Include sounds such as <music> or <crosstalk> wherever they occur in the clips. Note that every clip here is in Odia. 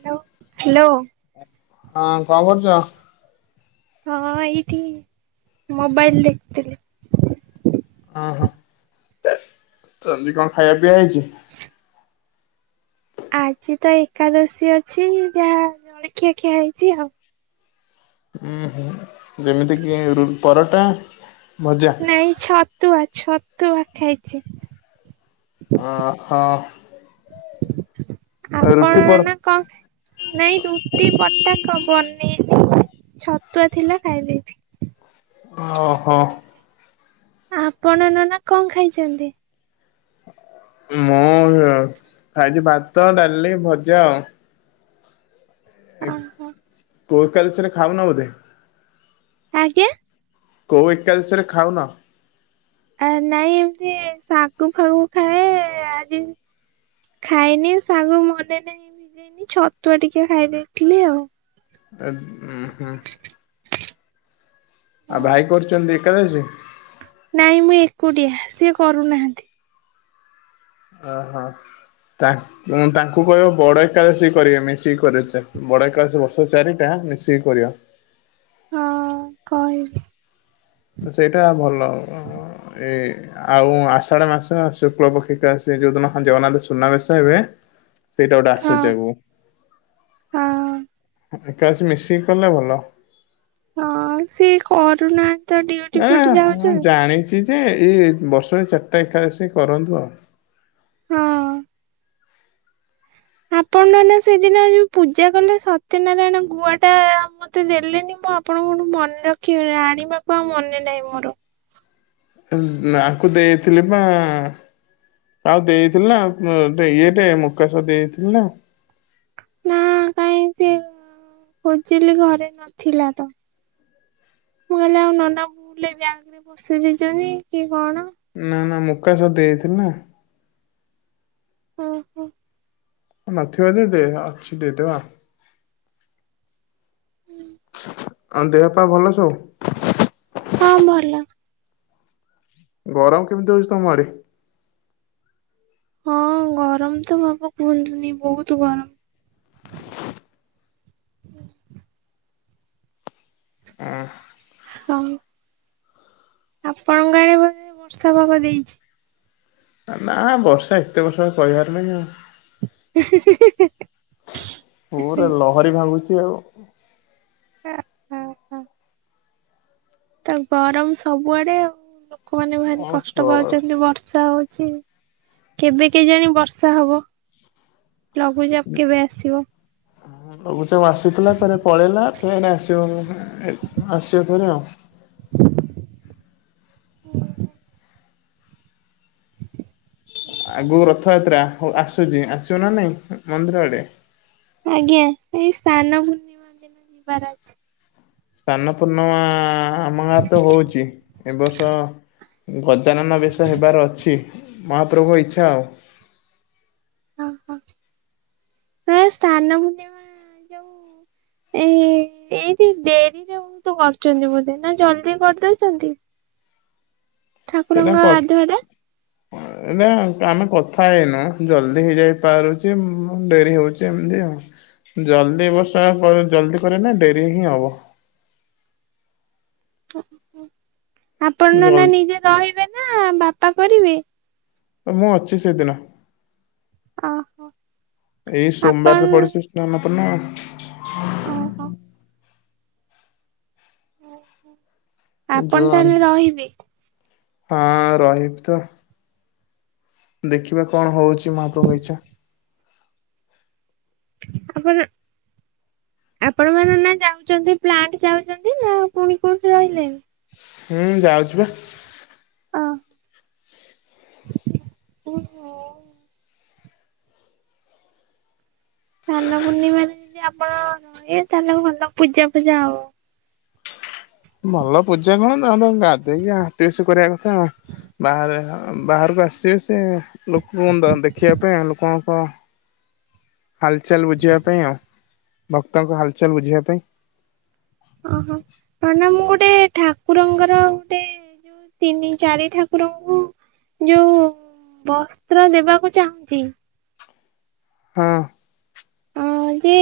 Hello hello. ହଁ କଣ କରୁଛ? ହଁ ଏଇଠି ମୋବାଇଲ୍ ଦେଖିଥିଲି। ଅହୋ କାଲି କଣ ଖାଇବା ପିଇବା ହେଇଛି। ଆଜି ତ ଏକାଦଶୀ ଅଛି, ଯାହା ଜଳଖିଆ ଖିଆ ହେଇଛି ଆଉ ହୁଁ ହୁଁ ଯେମିତିକି ପରଟା ଭଜା ନାଇଁ ଛତୁଆ ଛତୁଆ ଖାଇଛି। ଓଁ ହଁ। ଆପଣ ନା କ ନାଇଁ ରୁଟି ବଟା କ ପନିର ଛତୁଆ ଥିଲା ଖାଇଲେ ଓହୋ। ଆପଣ ନନା କଣ ଖାଇଚନ୍ତି? ମୁଁ ଖାଇଚି ଭାତ ଡାଲି ଭଜା ଆଉ। ଓ ହୋ। କୋଉ ଏକାଦଶୀ ରେ ଖାଉନ ବୋଧେ। ଆଜ୍ଞା। କୋଉ ଏକାଦଶୀ ରେ ଖାଉନ? ଆ ନାଇଁ ଏମିତି ଶାଗୁ ଫାଗୁ ଖାଏ। ଆଜି ଖାଇନି। ଶାଗୁ ମନେ ନାହିଁ ଭିଜେଇନି ଛତୁଆ ଟିକେ ଖାଇ ଦେଇଥିଲି ଆଉ। ଆ ଉଁ ହୁଁ। ଅଆ ଆଉ। ଭାଇ କରୁଚନ୍ତି ଏକାଦଶୀ? କୁଟିଆ। ସିଏ କରୁନାହାନ୍ତି। ଅ ହ। ତାଙ୍କ୍ ଉଁ ତାଙ୍କୁ କହିବ ବଡ ଏକାଦଶୀ କରିବେ ମିଶିକି କରିବେ ଚାର୍ ବଡ ଏକାଦଶୀ ବର୍ଷରେ ଚାରିଟା। ମିଶିକି କରିବା। ହଁ କହିବି। ସେଇଟା ଭଲ ଆ ଏଇ ଆଉ ଆଷାଢ ମାସ ଶୁକ୍ଳପକ୍ଷ ଏକାଅଶୀ। ସେ ଯୋଉଦିନ <unintelligible> ନହେଲେ ସୁନାବେଶ ହେବେ ସେଇଟା ଗୋଟେ ହଁ ଆସୁଚି ଆଗୁକୁ। ହଁ ଏକାଦଶୀ ମିଶିକି କଲେ ଭଲ। ହଁ ସିଏ କରୁନାହାଁ ନା ଏଁ ହଁ ଜାଣିଛି ଯେ ଯେ ଏଇ ବର୍ଷରେ ଚାରିଟା ଏକାଦଶୀ କରନ୍ତୁ ଆଉ। ହଁ। ଆପଣ ନନା ସେଦିନ ଯୋଉ ପୂଜା କଲେ ସତ୍ୟ ନାରାୟଣ ଗୁଆ ଟା ମତେ ଦେଲେନି। ମୁଁ ଆପଣଙ୍କଠୁ ମନେ ରଖିବି ବିଲି ଆଣିବାକୁ ଆଉ ମନେ ନାହିଁ ମୋର। ଆଙ୍କୁ ଦେଇଥିଲି ବା। ଆଉ ଦେଇଥିଲି ନା ଆଉ ଇଏଟ ମୁକାସ ଦେଇଥିଲି ନା। ନା କାଇଁକି ସିଏ ଖୋଜିଲି ଘରେ ନଥିଲା ତ। ମୁଁ କହିଲି ଆଉ ନନା ଭୁଲରେ ବ୍ୟାଙ୍କରେ ପଶେଇ ଦେଇଛନ୍ତି କି କଣ? କାଶ ଦେଇଥିଲ ନା। ହ ହୋ। <unintelligible> ବୋଲି ଦେ ଅଛି ଦେଇଦେବା। ଆଉ ଦେହ ପା ଭଲ ସବୁ? ହଁ ମରଲା। ଗରମ କେମିତି ହଉଚି ତମ ଆଡେ? ହଁ ଗରମ ତ ସବୁ କୁହନ୍ତୁନି ବହୁତ ଗରମ। ହଁ ଆପଣଙ୍କ ଗାଁରେ ବୋଧେ ବର୍ଷା ପାଗ ଦେଇଛି। ନା ବର୍ଷା ଏତେ ବର୍ଷା କହିବାର ନାହିଁ ଆଉ। ହିଁ ହିଁ ହିଁ ହିଁ ହିଁ ହିଁ । ପୁରା ଲହରୀ ଭାଙ୍ଗୁଛି ଆଉ। ତା ଗରମ ସବୁଆଡେ ଆଉ ଲୋକମାନେ ଭାରି କଷ୍ଟ କ ପାଉଚନ୍ତି ବର୍ଷା ହଉ। ହିଁ କେବେ କେଜାଣି ବର୍ଷା ହବ। ଲଘୁଚାପ କେବେ ଆସିବ? ଲଘୁଚାପ ଆସିଥିଲା ପରେ ପଳେଇଲା ପୁ ଏଇନେ ଆସିବ ଆସିବ ଫେରେ ଆଉ। ଆଗକୁ ରଥଯାତ୍ରା ହଉ ଆସୁଚି ଆସିବ ନା ନାଇଁ ମନ୍ଦିର ଆଡେ? ଆଜ୍ଞା । ଏଇ ସ୍ଥାନ ମୁନି <unintelligible> ଯିବାର ଅଛି। ସ୍ତାନ ପୂର୍ଣ୍ଣମା ଆ ଆ ଆମ ଗାଁରେ ତ ହଉଚି। ଏ ବର୍ଷ ଗଜାନନ ବେଶ ହେବାର ଅଛି ମହାପ୍ରଭୁ ଇଚ୍ଛା ଆଉ। ଓହୋ ସ୍ଥାନ ଭୂମିବା ଯଉ <inaudible> ଏ ଏଇଠି ଡେରିରେ ବ ତ କରୁଛନ୍ତି ବୋଧେ ନା ଜଲଦି କରିଦଉଛନ୍ତି। <inaudible> ଠାକୁରଙ୍କ ଗଧଆଟା। ହଁ। ଏ ଆମେ କଥା ହେଇନୁ ଜଲ୍ଦି ହେଇଯାଇପାରୁଛି ଡେରି ହେଉଛି ଏମିତି ଆଉ। ଜଲଦି ବଷା ପରେ ଜଲଦି କ ନା ଡେରି ହିଁ ହବ। ଆପଣ ନା ଜଲ୍ ନିଜେ ରହିବେ ନା ବାପା କରିବେ। ମୁଁ ଅଛି ସେଦିନ। ଓହୋ ଏଇ ସୋମବାର ଆପଣ ତ ପଡିଛି ସ୍ନାନ ପୂର୍ଣ୍ଣିମା। ଓହୋ। ଯୋଉ ଆପଣ ତାହେଲେ ରହିବେ। ହଁ ରହିବି ତ ଦେଖିବା କଣ ହଉଛି ମହାପ୍ରଭଙ୍କ ଇଚ୍ଛା। ଆପ ଆପଣ ମାନ ନା ଯାଉଛନ୍ତି ପ୍ଲାଣ୍ଟ ଯାଉଛନ୍ତି ନା କୁଣି କଉଠି ରହିଲେ। ହୁଁ ଯାଉଛି ବା। ଅ ସ୍ନାନ ପୂର୍ଣ୍ଣିମାରେ ଯଦି ଆପଣ ରେ ତାହେଲେ ଭଲ ପୂଜା ପୂଜା ହବ। ଭଲ ପୂଜା କଣ ତ ତ ଗାଧେଇକି ହାତସ କରିବା କଥା। ବାହାରେ ବାହାରକୁ ଆସିବେ ସେ ଲୋକ କୁହନ୍ତ ଦେଖିବା ପାଇଁ ଲୋକଙ୍କ ହାଲଚାଲ ବୁଝିବା ପାଇଁ ଆଉ ଭକ୍ତଙ୍କୁ ହାଲଚାଲ ବୁଝିବା ପାଇଁ। ଓହୋ ପ୍ରଣାମ ଗୋଟେ ଠାକୁରଙ୍କର ଗୋଟେ ତିନି ଚାରି ଠାକୁରଙ୍କୁ ଯୋଉ ବସ୍ତ୍ର ଦେବାକୁ ଚାହୁଁଛି। ହଁ। ଅ ଯେ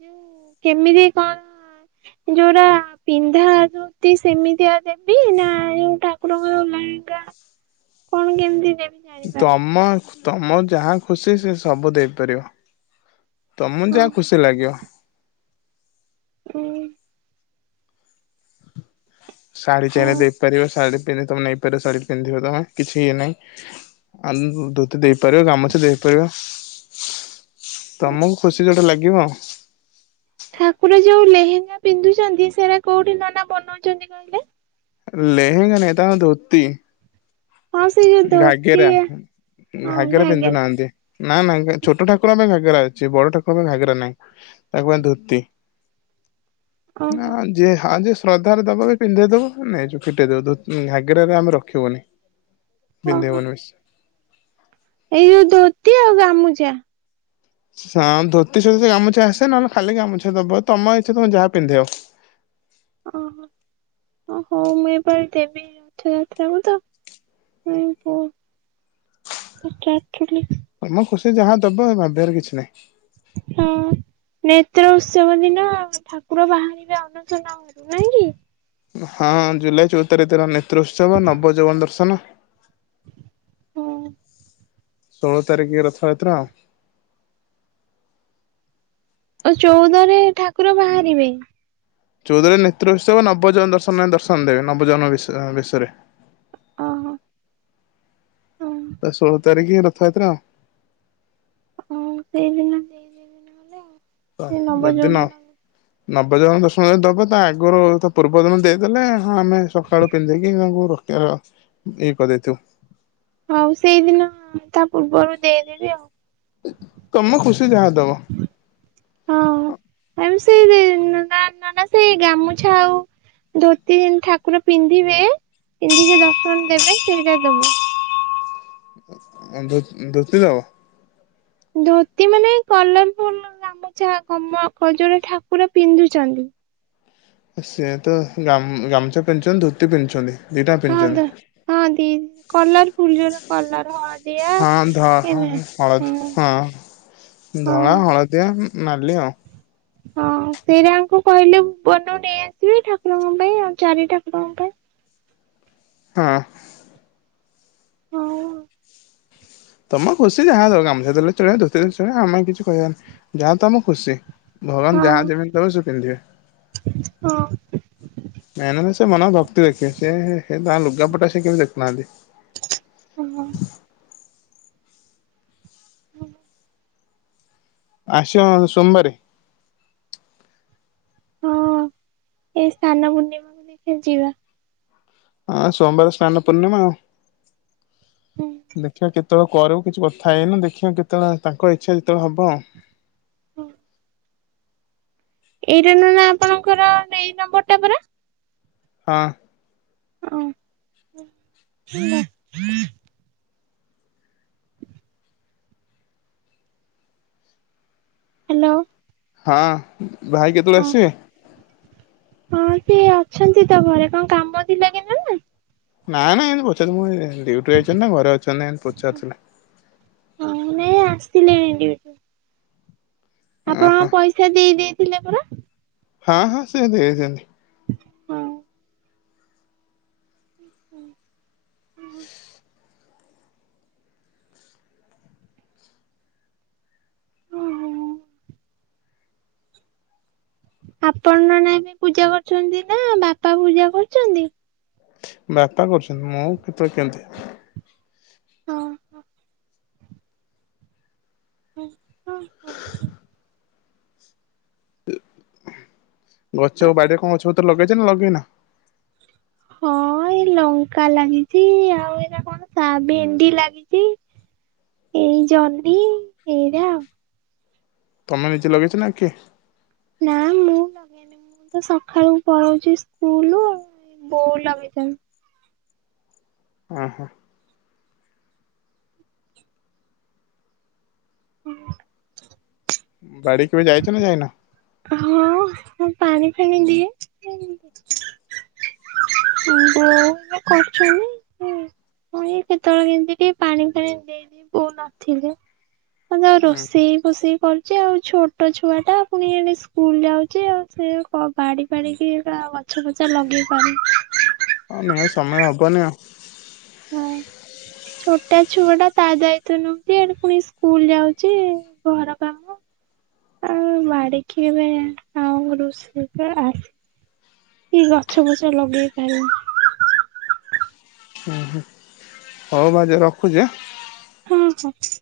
ଯୋଉ କେମିତି କଣ ଯୋଉଟା ପିନ୍ଧା ଆସ ସେମିତିଆ ଦେବି ନା ଯୋଉ ଠାକୁରଙ୍କ ଯ କଣ କେମିତି ଦେ ତମ ତମ ଯାହା ଖୁସି ସେ ସବୁ ଦେଇପାରିବ। ତମକୁ ଯାହା ଖୁସି ହଁ ଲାଗିବ। <unintelligible> ଶାଢୀ ଚନା ଉଁ ଦେଇପାରିବ ଶାଢୀ ପଧ ତମେ ନେଇପାର ଶାଢୀ ପିନ୍ଧିବ ତମେ କିଛି ଇଏ ନାଇଁ ଆ ଧ ଦେଇ ପାରିବ କାମ ଅଛ ଦେଖିପାରିବ ତମକୁ ଖୁସି ଯୋଉଟା ଲାଗିବ ଆଉ। ଠାକୁର ଯୋଉ ଲେହେଙ୍ଗା ପିନ୍ଧୁଛନ୍ତି ସେଟା କୋଉଠି ନାନ ବନାଉଛନ୍ତି କହିଲେ। ଲେହେଙ୍ଗା ନାହିଂ ତାକଂର ଧୋତି। ହଁ ସେ ଯୋଉ ଧୋତି ଘାଘେରା ହଁ ଘାଘେରା ପିନ୍ଧୁ ଘାଗେରା ନାହାନ୍ତି। ନା ନାଇଂ ଛୋଟ ଠାକୁରଙ୍କ ପାଇଁ ଘାଗେରା ଅଛି ବଡ ଠାକୁରଙ୍କ ପାଇଁ ଘାଗେରା ନହିଁ ତାକୁ ପାଇଁ ଧୋତି। ନାଁ ଓହୋ ଯେ ହଁ ଯେ ଶ୍ରଦ୍ଧାରେ ଦବ କି ପିନ୍ଧେଇ ଦବୁ ନେଇଁ ଫିଟେଦ ଉ ଘାଗେରା ଆମେ ରଖିବୁନି। ଓହୋ ପିନ୍ଧାଇବୁନି। ଏଇ ଯୋଉ ଧୋତି ଆଉ ଗାମୁଛା। ହ ଧୋତି ସଇତ ଗାମୁଛା ଆସେ ନହେଲେ ଖାଲି ଗାମୁଛା ଦବ ତମ ଇଛା ତମେ ଯାହା ପିନ୍ଧେଇବ । <inaudible> ଓହୋ ଓ ହଉ ମୁଁ ଏବୋର ଦେବି ରଥଯାତ୍ରାକୁ ତ ଏଁ ବ ଲ <unintelligible> ତମ ଖୁସି ଯାହା ଦବ ଭାବିବାରେ କିଛି ନାହିଁ। ହଁ। ନେତ୍ର ଉତ୍ସବ ଦିନ ଠାକୁର ବାହାରିବେ ଅନସନରୁ ନାଇଁ କି। ହଁ ଜୁଲାଇ ଚଉ ତାରିଖର ନେତ୍ରୋତ୍ସବ ନବ ଜବନ ଦର୍ଶନ। ହଁ। ଷୋଳ ତାରିଖ ରଥଯାତ୍ରା। ଆ ଚଉଦରେ ଠାକୁର ବାହାରିବେ। ଚଉଦରେ ନେତ୍ର ଉତ୍ସ୍ବ ନବଜ ଦର୍ଶନ ଦର୍ଶନ ଦେବେ ନବଜନ୍ମ ବେଶରେ। ଓ ହୋ ହ। ଷୋଳ ତାରିଖ ରଥଯାତ୍ରା। ହଁ ସେଇଦିନ ଦେଇଦବି ନହଲେ ଆଉ। ହ ସେ ନବ ଯଦିି ନ ଯୌବନ ନବେ ଜଣ ଦର୍ଶମ ଯ ଦବା ତା ଆଗରୁ ତ ପୂର୍ବ ଦିନ ଦେଇଦେଲେ ହ ଆମେ ସକାଳୁ ପିନ୍ଧିକି ତାଙ୍କୁ ରଖ ଇଏ କରିଦେଇଥିବୁ। ହଉ ସେଇଦିନ ତା ପୂର୍ବରୁ ଦେଇଦେବି ଆଉ। ତମ ଖୁସି ଯାହା ଦବ। ହଁ। ମ୍ୟାମ୍ ସେଇ <inaudible> ନା ନା ସେଇ ଗାମୁଛା ଆଉ ଧୋତି ଠାକୁର ପିନ୍ଧିବେ ପିନ୍ଧିକି ଦର୍ଶନ ଦେବେ ସେଇଟା ଦବୁ। ଉଂ ଧୋତ୍ ଧୋତି ଦବ? ଧୋତି ମାନେ ଏଇ କଲର୍ ଫଲର୍ ଗା ଗାମୁଛା କମଜଳ ଠାକୁର ପିନ୍ଧୁଛନ୍ତି। ସିଏ ତ ଗାମୁ ଗାମୁଛା ପିନ୍ଧୁଛନ୍ତି ଧୋତି ପିନ୍ଧୁଛନ୍ତି। ଦିଟା ହଁ ପିନ୍ଧୁଛନ୍ତି ଦ ହଁ ଦିଦ୍ କଲର ଫୁଲ ଜୋର କଲର ହ ହଁ ଧ ହଳଦ ହଁ ହଁ ଧରା ହଳଦିଆ ନାଲି ଆଉ ହଁ ସେଇଟାଙ୍କୁ କହିଲେ ବନୁ ନେଇଆସିବେ ଠାକୁରଙ୍କ ପାଇଁ ଆଉ ଚାରି ଠାକୁରଙ୍କ ପାଇଁ। ହଁ। ହଁ। ତମ ଖୁସି ଯାହା ଦବ ଗାମୁଚା ଦେଲେ ଚଲିବ ଧୋତି ଦେସେ ଚଲିବ ଆମେ କିଛି କହିବନି ଯାହା ତମ ଖୁସି। ଭଗବାନ ଆଉ ଯାହା ଯେମିତି ଦବ ସେ ପିନ୍ଧିବେ। ହଁ ମେନ୍ ହେଲା ସେ ମନରେ ଭକ୍ତି ଦେଖି ବେ ସେ ଲୁଗାପଟା ସେ ଦେଖୁନାହାନ୍ତି। ହଁ ହଁ। ଆସିଅ ସୋମବାରେ? ହଁ ଏଇ ସାନ ପୂର୍ଣ୍ଣିମାକୁ ଦେଖିବା ଯିବା। ହଁ ସୋମବାର ସ୍ନାନ ପୂର୍ଣ୍ଣିମା ଆ ହୁଁ ଦେଖିବା କେତେ କେତେବେଳେ କରିବ କିଛି କଥା ହେଇନ ଦେଖିବା କେତେବେଳେ ତାଙ୍କ ଇଚ୍ଛା ଯେତେବେଳେ ହବ ଆଉ। ହଁ। ଏଇଟା ନ ଆପଣଙ୍କର ଏଇ ନମ୍ବର ଟା ପରା। ହଁ। ଓ ହ୍ୟାଲୋ। ହଁ ଭାଇ କେତେବେଳେ ହଁ। ଆସିବେ? ହଁ ସେ ଅଛନ୍ତି ତ ଘରେ କଣ କାମ ଥିଲା କି ନନା। ନା ନା ଏ ପଛାରିଲି ମୁଁ ଡିଟି ଅଛନ୍ତି ନା ଘରେ ଅଛନ୍ତି ନା ଏ ପଚାରିଥିଲି। ହଁ ନାଇଁ ଆସିଲେଣି ଡିଉଟି ରୁ। ଆପଣ ଓହୋ। ପଇସା ଦେଇ ଦେଇଥିଲେ ପରା। ହଁ ହଁ ସେ ଦେଇଛନ୍ତି। ହଁ। ହୁଁ। ଆପଣ ନନା ହେଇକି ପୂଜା କରୁଚନ୍ତି ନା ବାପା ପୂଜା କରୁଚନ୍ତି? ବାପା କରୁଚନ୍ତି ମୁଁ କେତେବେଳେ କେମିତି। ହଁ ହ। ହ ହଁ ହଁ। ଗଛ ବାଡିରେ କଣ ଗଛ ପତ୍ର ଲଗେଇଛ ନା ଲଗେଇନ? ହଁ। ହଁ ଏଇ ଲଙ୍କା ଲାଗିଚି ଆଉ ଏଇଟା କଣ ସା ଭେଣ୍ଡି ଲାଗିଚି। ଏଇ ଜନହି ଏଇରା। ତମେ ନିଜେ ଲଗେଇଚ ନା ଆଉ କିଏ? ନା ମୁଁ ନ ମୁଁ ତ ସକାଳୁ ପଢଉଛି ସ୍କୁଲ ବୋଉ ଲଗେଇଚନ୍ତି। ହ ହୋ <inaudible> ବାଡିକୁ କେବେ ଯାଇଚ ନା ଯାଇନ? ହଁଁ ପାଣି ଫାଣି ଦିଏ। ବଉ କରୁଚନ୍ତି। ପୁଣି କେତେବେଳେ କେମତି ଟିକେ ପାଣି ଫାଣି ଦେଇଦିଏ ବୋଉ ନଥିଲେ। ମୁଁ ତ ରୋଷେଇ ଫୋଷେଇ କରୁଚି ଆଉ ଛୋଟ ଛୁଆ ଟା ପୁଣି ସ୍କୁଲ ଯାଉଚି ଆଉ ସେ ବାଡି ଫାଡିିକି ଏଟା ଗଛ ଫଛ ଲଗେଇ ପାରୁନି। ହଁ ନିହାତି ସମୟ ହବନି ଆଉ ହଁ। ଛୋଟିଆ ଛୁଆ ଟା ତା ଦାୟିତ୍ୱ ନଉଚି, ଏଠି ପୁଣି ସ୍କୁଲ ଯାଉଚି ଘର କାମ ଆଉ ବାଡ଼ିିକିବ ଆଉ ରୁଷେଇ ତ ଆସେ। କି ଗଛ ପଛ ଲଗେଇ ପାରିବ। ହଉ ଭାଉଜ ରଖୁଚି। ହଁ ହ।